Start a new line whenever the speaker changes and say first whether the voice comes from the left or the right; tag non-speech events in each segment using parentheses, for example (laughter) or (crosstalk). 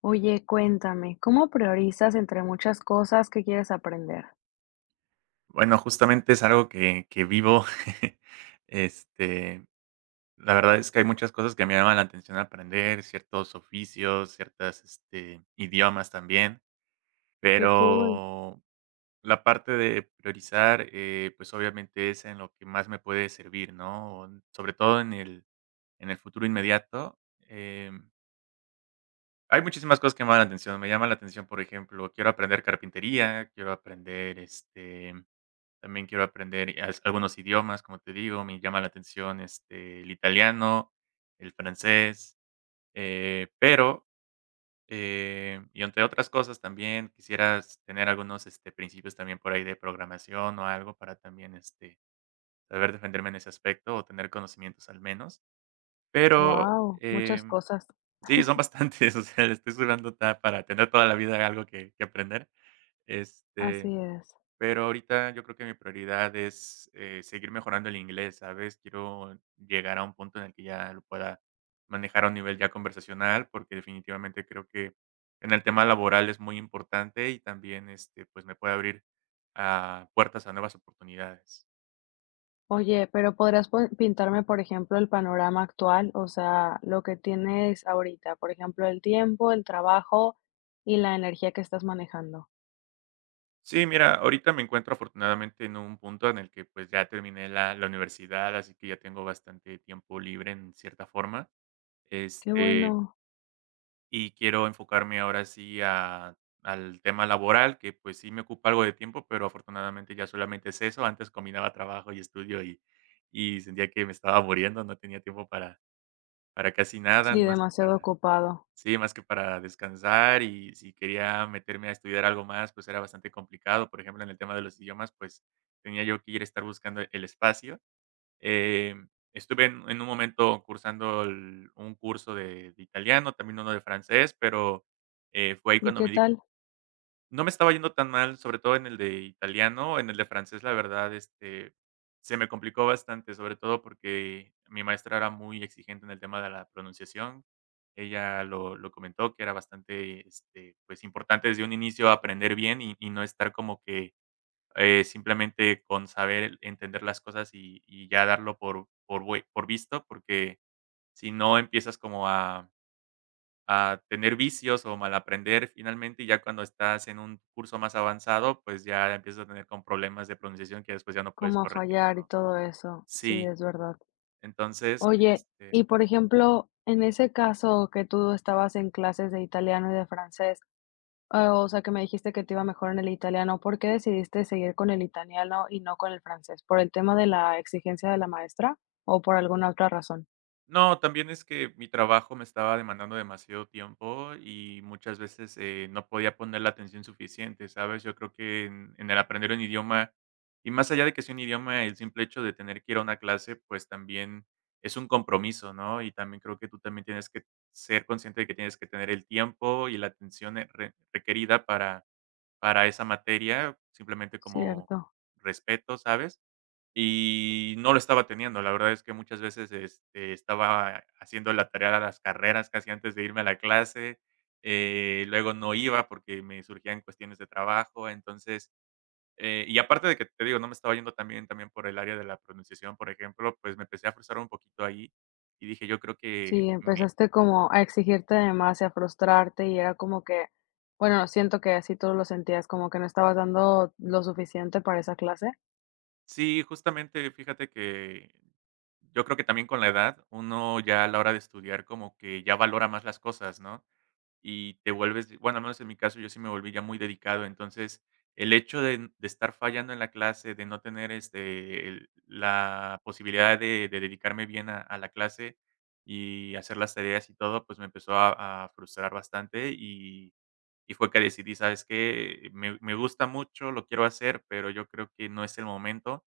left: Oye, cuéntame, ¿cómo priorizas entre muchas cosas que quieres aprender?
right: Bueno, justamente es algo que vivo. (laughs) Este, la verdad es que hay muchas cosas que me llaman la atención aprender, ciertos oficios, ciertas, idiomas también,
left: Qué cool.
right: pero la parte de priorizar, pues, obviamente es en lo que más me puede servir, ¿no? O sobre todo en el futuro inmediato, em, hay muchísimas cosas que me llaman la atención. Me llama la atención, por ejemplo, quiero aprender carpintería, quiero aprender, también quiero aprender as algunos idiomas, como te digo, me llama la atención, el italiano, el francés, eh, pero, y entre otras cosas también quisieras tener algunos, principios también por ahí de programación o algo para también, saber defenderme en ese aspecto o tener conocimientos al menos. Pero,
left: Wow, muchas
right: em,
left: cosas.
right: sí, son
left: (laughs)
right: bastantes, (laughs) o sea, le estoy sudando ta para tener toda la vida algo que aprender, este
left: Así es.
right: Pero ahorita yo creo que mi prioridad es, seguir mejorando el inglés, ¿sabes? Quiero llegar a un punto en el que ya lo pueda manejar a un nivel ya conversacional, porque definitivamente creo que en el tema laboral es muy importante y también, pues, me puede abrir, puertas a nuevas oportunidades.
left: Oye, pero podrías pintarme, por ejemplo, el panorama actual, o sea, lo que tienes ahorita, por ejemplo, el tiempo, el trabajo y la energía que estás manejando.
right: Sí, mira, ahorita me encuentro afortunadamente en un punto en el que, pues, ya terminé la universidad, así que ya tengo bastante tiempo libre en cierta forma.
left: Qué
right: Este,
left: bueno.
right: y quiero enfocarme ahora sí a al tema laboral, que pues sí me ocupa algo de tiempo, pero afortunadamente ya solamente es eso. Antes combinaba trabajo y estudio y sentía que me estaba muriendo, no tenía tiempo para casi nada,
left: Sí,
right: más que para
left: demasiado ocupado.
right: sí, más que para descansar, y si quería meterme a estudiar algo más, pues era bastante complicado. Por ejemplo, en el tema de los idiomas, pues tenía yo que ir a estar buscando el espacio. Estuve en un momento cursando el un curso de italiano, también uno de francés, fue ahí
left: ¿Y
right: cuando
left: qué
right: me di
left: tal?
right: no me estaba yendo tan mal, sobre todo en el de italiano. En el de francés, la verdad, se me complicó bastante, sobre todo porque mi maestra era muy exigente en el tema de la pronunciación. Ella lo comentó que era bastante, pues, importante desde un inicio aprender bien y no estar como que simplemente con saber entender las cosas y ya darlo por visto, porque si no empiezas como a tener vicios o mal aprender finalmente, y ya cuando estás en un curso más avanzado, pues, ya empiezas a tener con problemas de pronunciación que después ya no puedes
left: ¿Cómo a
right: corregir,
left: fallar y
right: ¿no?
left: todo eso? Sí,
right: Sí,
left: es verdad.
right: entonces,
left: Oye, y por ejemplo, en ese caso que tú estabas en clases de italiano y de francés, o sea, que me dijiste que te iba mejor en el italiano, ¿por qué decidiste seguir con el italiano y no con el francés? ¿Por el tema de la exigencia de la maestra o por alguna otra razón?
right: No, también es que mi trabajo me estaba demandando demasiado tiempo y muchas veces, no podía poner la atención suficiente, ¿sabes? Yo creo que en el aprender un idioma, y más allá de que sea un idioma, el simple hecho de tener que ir a una clase, pues también es un compromiso, ¿no? Y también creo que tú también tienes que ser consciente de que tienes que tener el tiempo y la atención, re requerida para esa materia, simplemente como
left: Cierto.
right: respeto, ¿sabes? Y no lo estaba teniendo. La verdad es que muchas veces, estaba haciendo la tarea a las carreras casi antes de irme a la clase, luego no iba porque me surgían cuestiones de trabajo. Entonces, y aparte de que, te digo, no me estaba yendo también por el área de la pronunciación, por ejemplo, pues me empecé a frustrar un poquito ahí y dije: "Yo creo que
left: Sí,
right: me".
left: empezaste como a exigirte de más y a frustrarte y era como que, bueno, siento que así tú lo sentías, como que no estabas dando lo suficiente para esa clase.
right: Sí, justamente, fíjate que yo creo que también con la edad uno ya a la hora de estudiar como que ya valora más las cosas, ¿no? Y te vuelves, bueno, al menos en mi caso, yo sí me volví ya muy dedicado. Entonces, el hecho de estar fallando en la clase, de no tener la posibilidad de dedicarme bien a la clase y hacer las tareas y todo, pues me empezó a frustrar bastante y fue que decidí, ¿sabes qué? Me gusta mucho, lo quiero hacer, pero yo creo que no es el momento.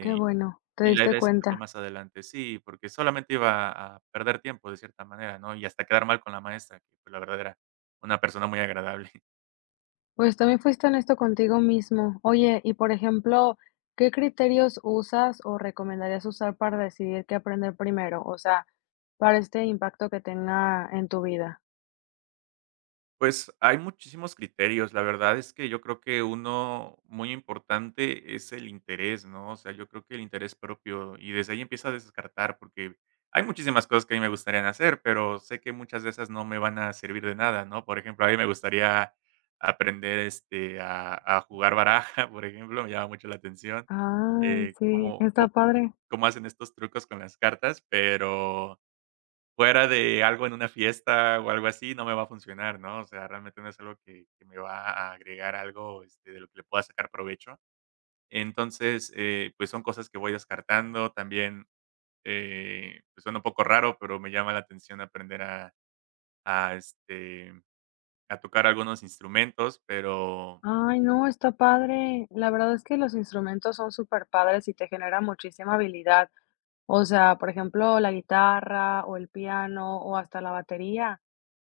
left: Qué bueno, te
right: y la
left: diste
right: idea es hacerlo
left: cuenta.
right: más adelante, sí, porque solamente iba a perder tiempo de cierta manera, ¿no? Y hasta quedar mal con la maestra, que, pues, la verdad era una persona muy agradable. (laughs)
left: Pues también fuiste honesto contigo mismo. Oye, y por ejemplo, ¿qué criterios usas o recomendarías usar para decidir qué aprender primero? O sea, para este impacto que tenga en tu vida.
right: Pues, hay muchísimos criterios. La verdad es que yo creo que uno muy importante es el interés, ¿no? O sea, yo creo que el interés propio, y desde ahí empieza a descartar, porque hay muchísimas cosas que a mí me gustarían hacer, pero sé que muchas de esas no me van a servir de nada, ¿no? Por ejemplo, a mí me gustaría aprender, a jugar baraja, (laughs) por ejemplo, me llama mucho la atención.
left: Ay,
right: eh,
left: sí,
right: cómo có
left: está padre.
right: Cómo hacen estos trucos con las cartas, pero fuera de algo en una fiesta o algo así, no me va a funcionar, ¿no? O sea, realmente no es algo que me va a agregar algo, de lo que le pueda sacar provecho. Entonces, pues, son cosas que voy descartando. También, pues, suena un poco raro, pero me llama la atención aprender a, este, a tocar algunos instrumentos, pero
left: Ay, no, está padre. La verdad es que los instrumentos son súper padres y te generan muchísima habilidad. O sea, por ejemplo, la guitarra o el piano o hasta la batería.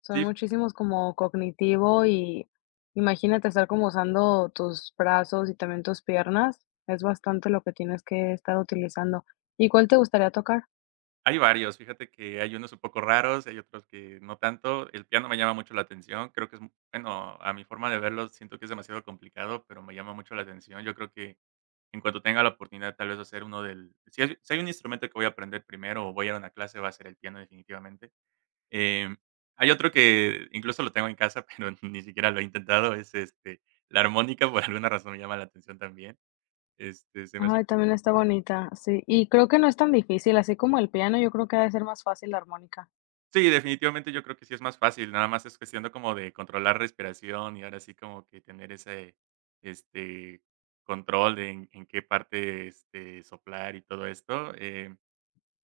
left: Son
right: sí.
left: muchísimos como cognitivo y imagínate estar como usando tus brazos y también tus piernas. Es bastante lo que tienes que estar utilizando. ¿Y cuál te gustaría tocar?
right: Hay varios, fíjate que hay unos un poco raros, hay otros que no tanto. El piano me llama mucho la atención, creo que es, bueno, a mi forma de verlo, siento que es demasiado complicado, pero me llama mucho la atención. Yo creo que en cuanto tenga la oportunidad, tal vez hacer uno del... Si hay un instrumento que voy a aprender primero o voy a ir a una clase, va a ser el piano definitivamente. Em, Hay otro que incluso lo tengo en casa, (laughs) pero ni siquiera lo he intentado, es la armónica, por alguna razón me llama la atención también. Se me hace
left: Ay, también está bonita, sí. Y creo que no es tan difícil, así como el piano, yo creo que ha de ser más fácil la armónica.
right: sí, definitivamente yo creo que sí es más fácil, nada más es cuestión de como de controlar respiración y ahora sí como que tener ese, este, control en qué parte, soplar y todo esto.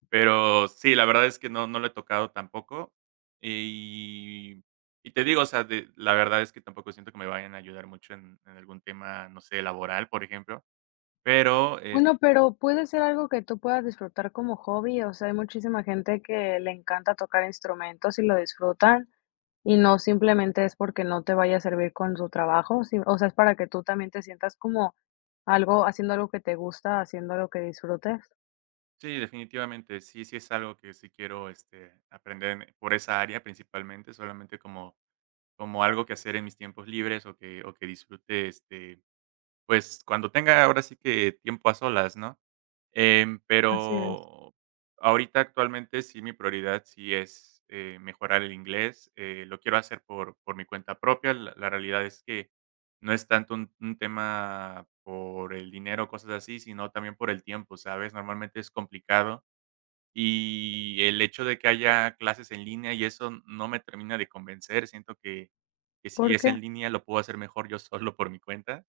right: Pero sí, la verdad es que no lo he tocado tampoco. Y, y te digo, o sea, la verdad es que tampoco siento que me vayan a ayudar mucho en algún tema, no sé, laboral, por ejemplo. Pero eh,
left: Bueno, pero puede ser algo que tú puedas disfrutar como hobby, o sea, hay muchísima gente que le encanta tocar instrumentos y lo disfrutan. Y no simplemente es porque no te vaya a servir con su trabajo, sí, o sea, es para que tú también te sientas como algo haciendo algo que te gusta, haciendo algo que disfrutes.
right: sí, definitivamente, sí, sí es algo que sí quiero aprender por esa área principalmente, solamente como Como algo que hacer en mis tiempos libres o que disfrute, pues, cuando tenga ahora sí que tiempo a solas, ¿no? Em,
left: Así es.
right: pero Ahorita actualmente sí, mi prioridad sí es, mejorar el inglés, lo quiero hacer por mi cuenta propia. La realidad es que no es tanto un tema por el dinero cosas así, sino también por el tiempo, ¿sabes? Normalmente es complicado y el hecho de que haya clases en línea y eso no me termina de convencer, siento que si
left: ¿Por
right: es
left: qué?
right: en línea lo puedo hacer mejor yo solo por mi cuenta.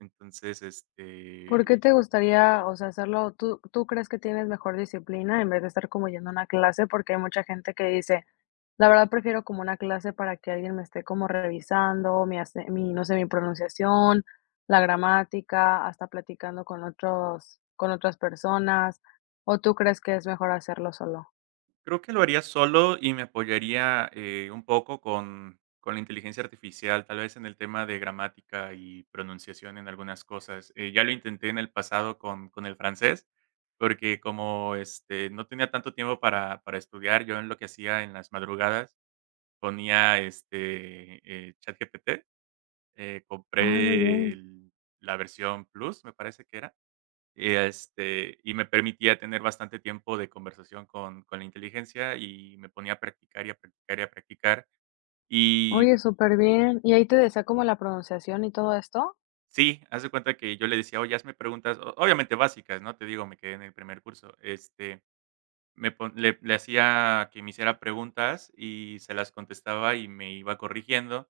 right: Entonces,
left: ¿Por qué te gustaría, o sea, hacerlo? ¿Tú crees que tienes mejor disciplina en vez de estar como yendo a una clase? Porque hay mucha gente que dice: "La verdad prefiero como una clase para que alguien me esté como revisando mi, no sé, mi pronunciación, la gramática, hasta platicando con otros con otras personas", ¿o tú crees que es mejor hacerlo solo?
right: creo que lo haría solo y me apoyaría, un poco con la inteligencia artificial, tal vez en el tema de gramática y pronunciación en algunas cosas. Ya lo intenté en el pasado con el francés, porque como, no tenía tanto tiempo para estudiar, yo en lo que hacía en las madrugadas ponía, ChatGPT,
left: Ay, muy
right: compré
left: bien.
right: el la versión Plus, me parece que era, y, y me permitía tener bastante tiempo de conversación con la inteligencia, y me ponía a practicar, y a practicar, y a practicar. Y
left: Oye, súper bien. ¿Y ahí te decía como la pronunciación y todo esto?
right: sí, haz de cuenta que yo le decía: "Oye, hazme preguntas", o obviamente básicas, ¿no? Te digo, me quedé en el primer curso, este Me pon le hacía que me hiciera preguntas y se las contestaba y me iba corrigiendo.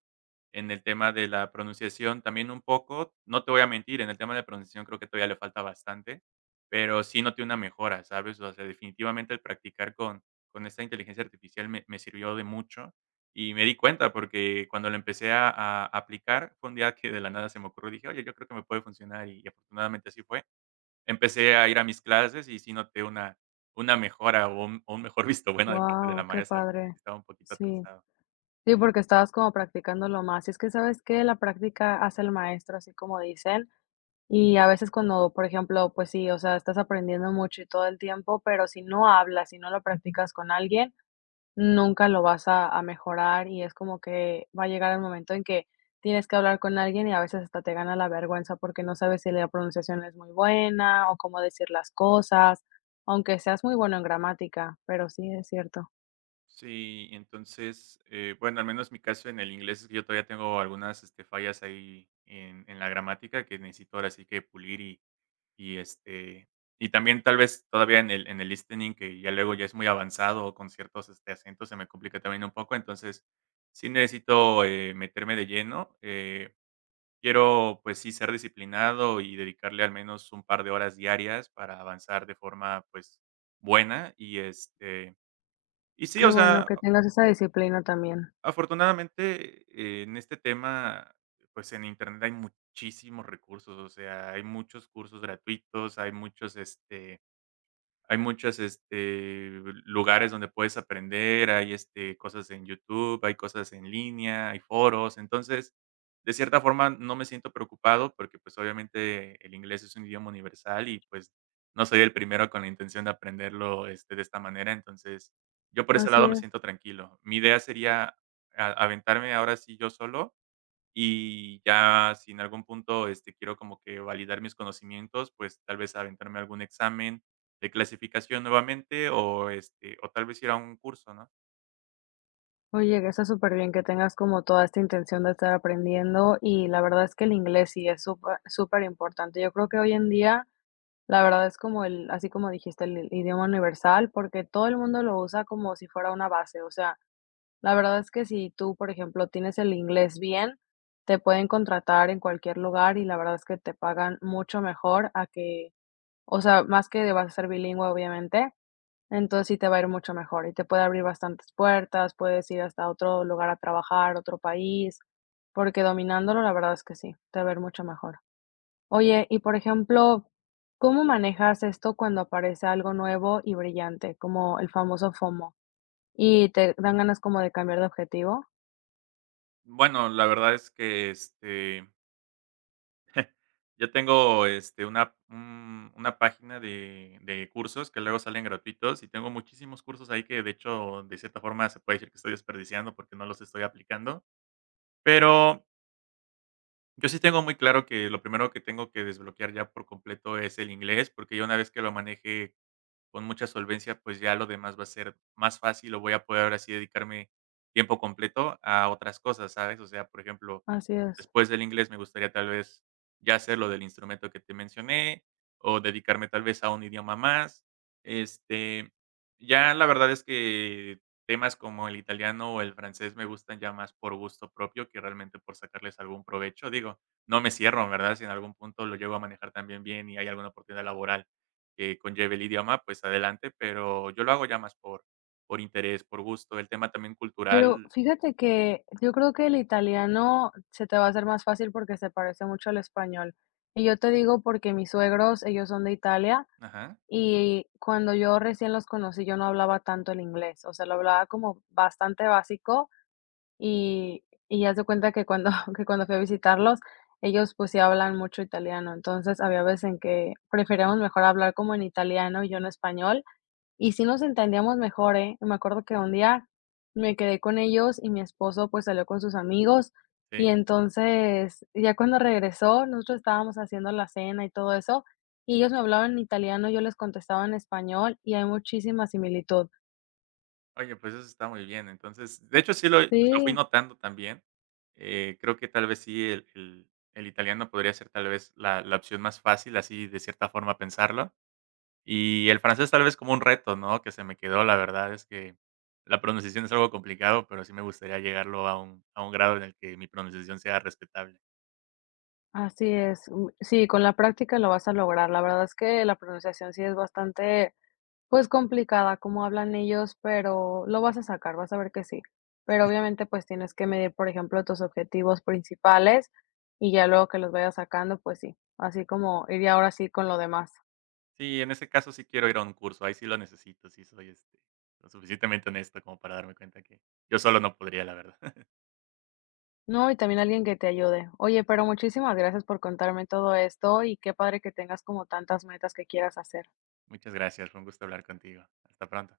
right: En el tema de la pronunciación también un poco, no te voy a mentir, en el tema de la pronunciación creo que todavía le falta bastante, pero sí noté una mejora, ¿sabes? O sea, definitivamente el practicar con esta inteligencia artificial me sirvió de mucho y me di cuenta, porque cuando lo empecé a aplicar, fue un día que de la nada se me ocurrió, dije: "Oye, yo creo que me puede funcionar", y afortunadamente así fue. Empecé a ir a mis clases y sí noté una mejora o un mejor (laughs) visto bueno de parte de la
left: Guau, qué
right: maestra, porque sí
left: padre.
right: estaba un poquito
left: Sí.
right: atrasado.
left: Sí, porque estabas como practicándolo más. Y es que, ¿sabes que la práctica hace el maestro, así como dicen? Y a veces cuando, por ejemplo, pues sí, o sea, estás aprendiendo mucho y todo el tiempo, pero si no hablas, si no lo practicas con alguien, nunca lo vas a mejorar, y es como que va a llegar el momento en que tienes que hablar con alguien y a veces hasta te gana la vergüenza porque no sabes si la pronunciación es muy buena o cómo decir las cosas, aunque seas muy bueno en gramática, pero sí es cierto.
right: Sí, entonces, bueno, al menos mi caso en el inglés es que yo todavía tengo algunas, fallas ahí en la gramática que necesito ahora sí que pulir y, y también tal vez todavía en el listening, que ya luego ya es muy avanzado o con ciertos, acentos se me complica también un poco. Entonces, sí necesito, meterme de lleno, quiero, pues sí, ser disciplinado y dedicarle al menos un par de horas diarias para avanzar de forma, pues, buena y, y sí,
left: Qué
right: o sea,
left: bueno que tengas esa disciplina también.
right: afortunadamente, en este tema, pues, en Internet hay muchísimos recursos, o sea, hay muchos cursos gratuitos, hay muchos, hay muchos este, lugares donde puedes aprender, hay, cosas en YouTube, hay cosas en línea, hay foros. Entonces, de cierta forma, no me siento preocupado porque, pues, obviamente, el inglés es un idioma universal y, pues, no soy el primero con la intención de aprenderlo, de esta manera. Entonces, yo por ese
left: Así
right: lado me
left: es.
right: siento tranquilo. Mi idea sería a aventarme ahora sí yo solo y ya si en algún punto, quiero como que validar mis conocimientos, pues, tal vez aventarme algún examen de clasificación nuevamente o, o tal vez ir a un curso, ¿no?
left: Oye, que está súper bien que tengas como toda esta intención de estar aprendiendo, y la verdad es que el inglés sí es súper súper importante. Yo creo que hoy en día, la verdad es como el, así como dijiste, el idioma universal, porque todo el mundo lo usa como si fuera una base. O sea, la verdad es que si tú, por ejemplo, tienes el inglés bien, te pueden contratar en cualquier lugar y la verdad es que te pagan mucho mejor a que, o sea, más que vas a ser bilingüe, obviamente. Entonces, sí te va a ir mucho mejor y te puede abrir bastantes puertas, puedes ir hasta otro lugar a trabajar, otro país, porque dominándolo, la verdad es que sí, te va a ir mucho mejor. Oye, y por ejemplo, ¿cómo manejas esto cuando aparece algo nuevo y brillante, como el famoso FOMO? ¿Y te dan ganas como de cambiar de objetivo?
right: Bueno, la verdad es que, ya tengo, una página de cursos que luego salen gratuitos y tengo muchísimos cursos ahí que, de hecho, de cierta forma se puede decir que estoy desperdiciando porque no los estoy aplicando, pero yo sí tengo muy claro que lo primero que tengo que desbloquear ya por completo es el inglés, porque ya una vez que lo maneje con mucha solvencia, pues ya lo demás va a ser más fácil o voy a poder ahora sí dedicarme tiempo completo a otras cosas, ¿sabes? O sea, por ejemplo,
left: Así es.
right: después del inglés me gustaría tal vez ya hacer lo del instrumento que te mencioné o dedicarme tal vez a un idioma más. Este, ya la verdad es que temas como el italiano o el francés me gustan ya más por gusto propio que realmente por sacarles algún provecho. Digo, no me cierro, ¿verdad? Si en algún punto lo llego a manejar también bien y hay alguna oportunidad laboral que conlleve el idioma, pues adelante, pero yo lo hago ya más por interés, por gusto, el tema también
left: Pero
right: cultural.
left: fíjate que yo creo que el italiano se te va a hacer más fácil porque se parece mucho al español. Y yo te digo porque mis suegros, ellos son de Italia.
right: Ajá,
left: Y cuando yo recién los conocí, yo no hablaba tanto el inglés, o sea, lo hablaba como bastante básico, y y haz de cuenta que cuando (laughs) que cuando fui a visitarlos, ellos, pues, sí hablan mucho italiano. Entonces, había veces en que preferíamos mejor hablar como en italiano y yo en español, y sí nos entendíamos mejor, ¿eh? Me acuerdo que un día me quedé con ellos y mi esposo, pues, salió con sus amigos, y
right: sí.
left: entonces, ya cuando regresó, nosotros estábamos haciendo la cena y todo eso, y ellos me hablaban en italiano, yo les contestaba en español, y hay muchísima similitud.
right: Oye, pues eso está muy bien. Entonces, de hecho, sí lo fui
left: Sí,
right: notando también. Creo que tal vez sí el italiano podría ser tal vez la la opción más fácil, así de cierta forma pensarlo. Y el francés tal vez como un reto, ¿no? Que se me quedó, la verdad es que la pronunciación es algo complicado, pero sí me gustaría llegarlo a un grado en el que mi pronunciación sea respetable.
left: así es. Mm, sí, con la práctica lo vas a lograr. La verdad es que la pronunciación sí es bastante, pues, complicada, como hablan ellos, pero lo vas a sacar, vas a ver que sí. Pero obviamente, pues tienes que medir, por ejemplo, tus objetivos principales y ya luego que los vayas sacando, pues sí, así como iría ahora sí con lo demás.
right: Sí, en ese caso sí quiero ir a un curso, ahí sí lo necesito, sí soy, lo suficientemente honesto como para darme cuenta que yo solo no podría, la verdad. (laughs)
left: No, y también alguien que te ayude. Oye, pero muchísimas gracias por contarme todo esto y qué padre que tengas como tantas metas que quieras hacer.
right: Muchas gracias, fue un gusto hablar contigo. Hasta pronto.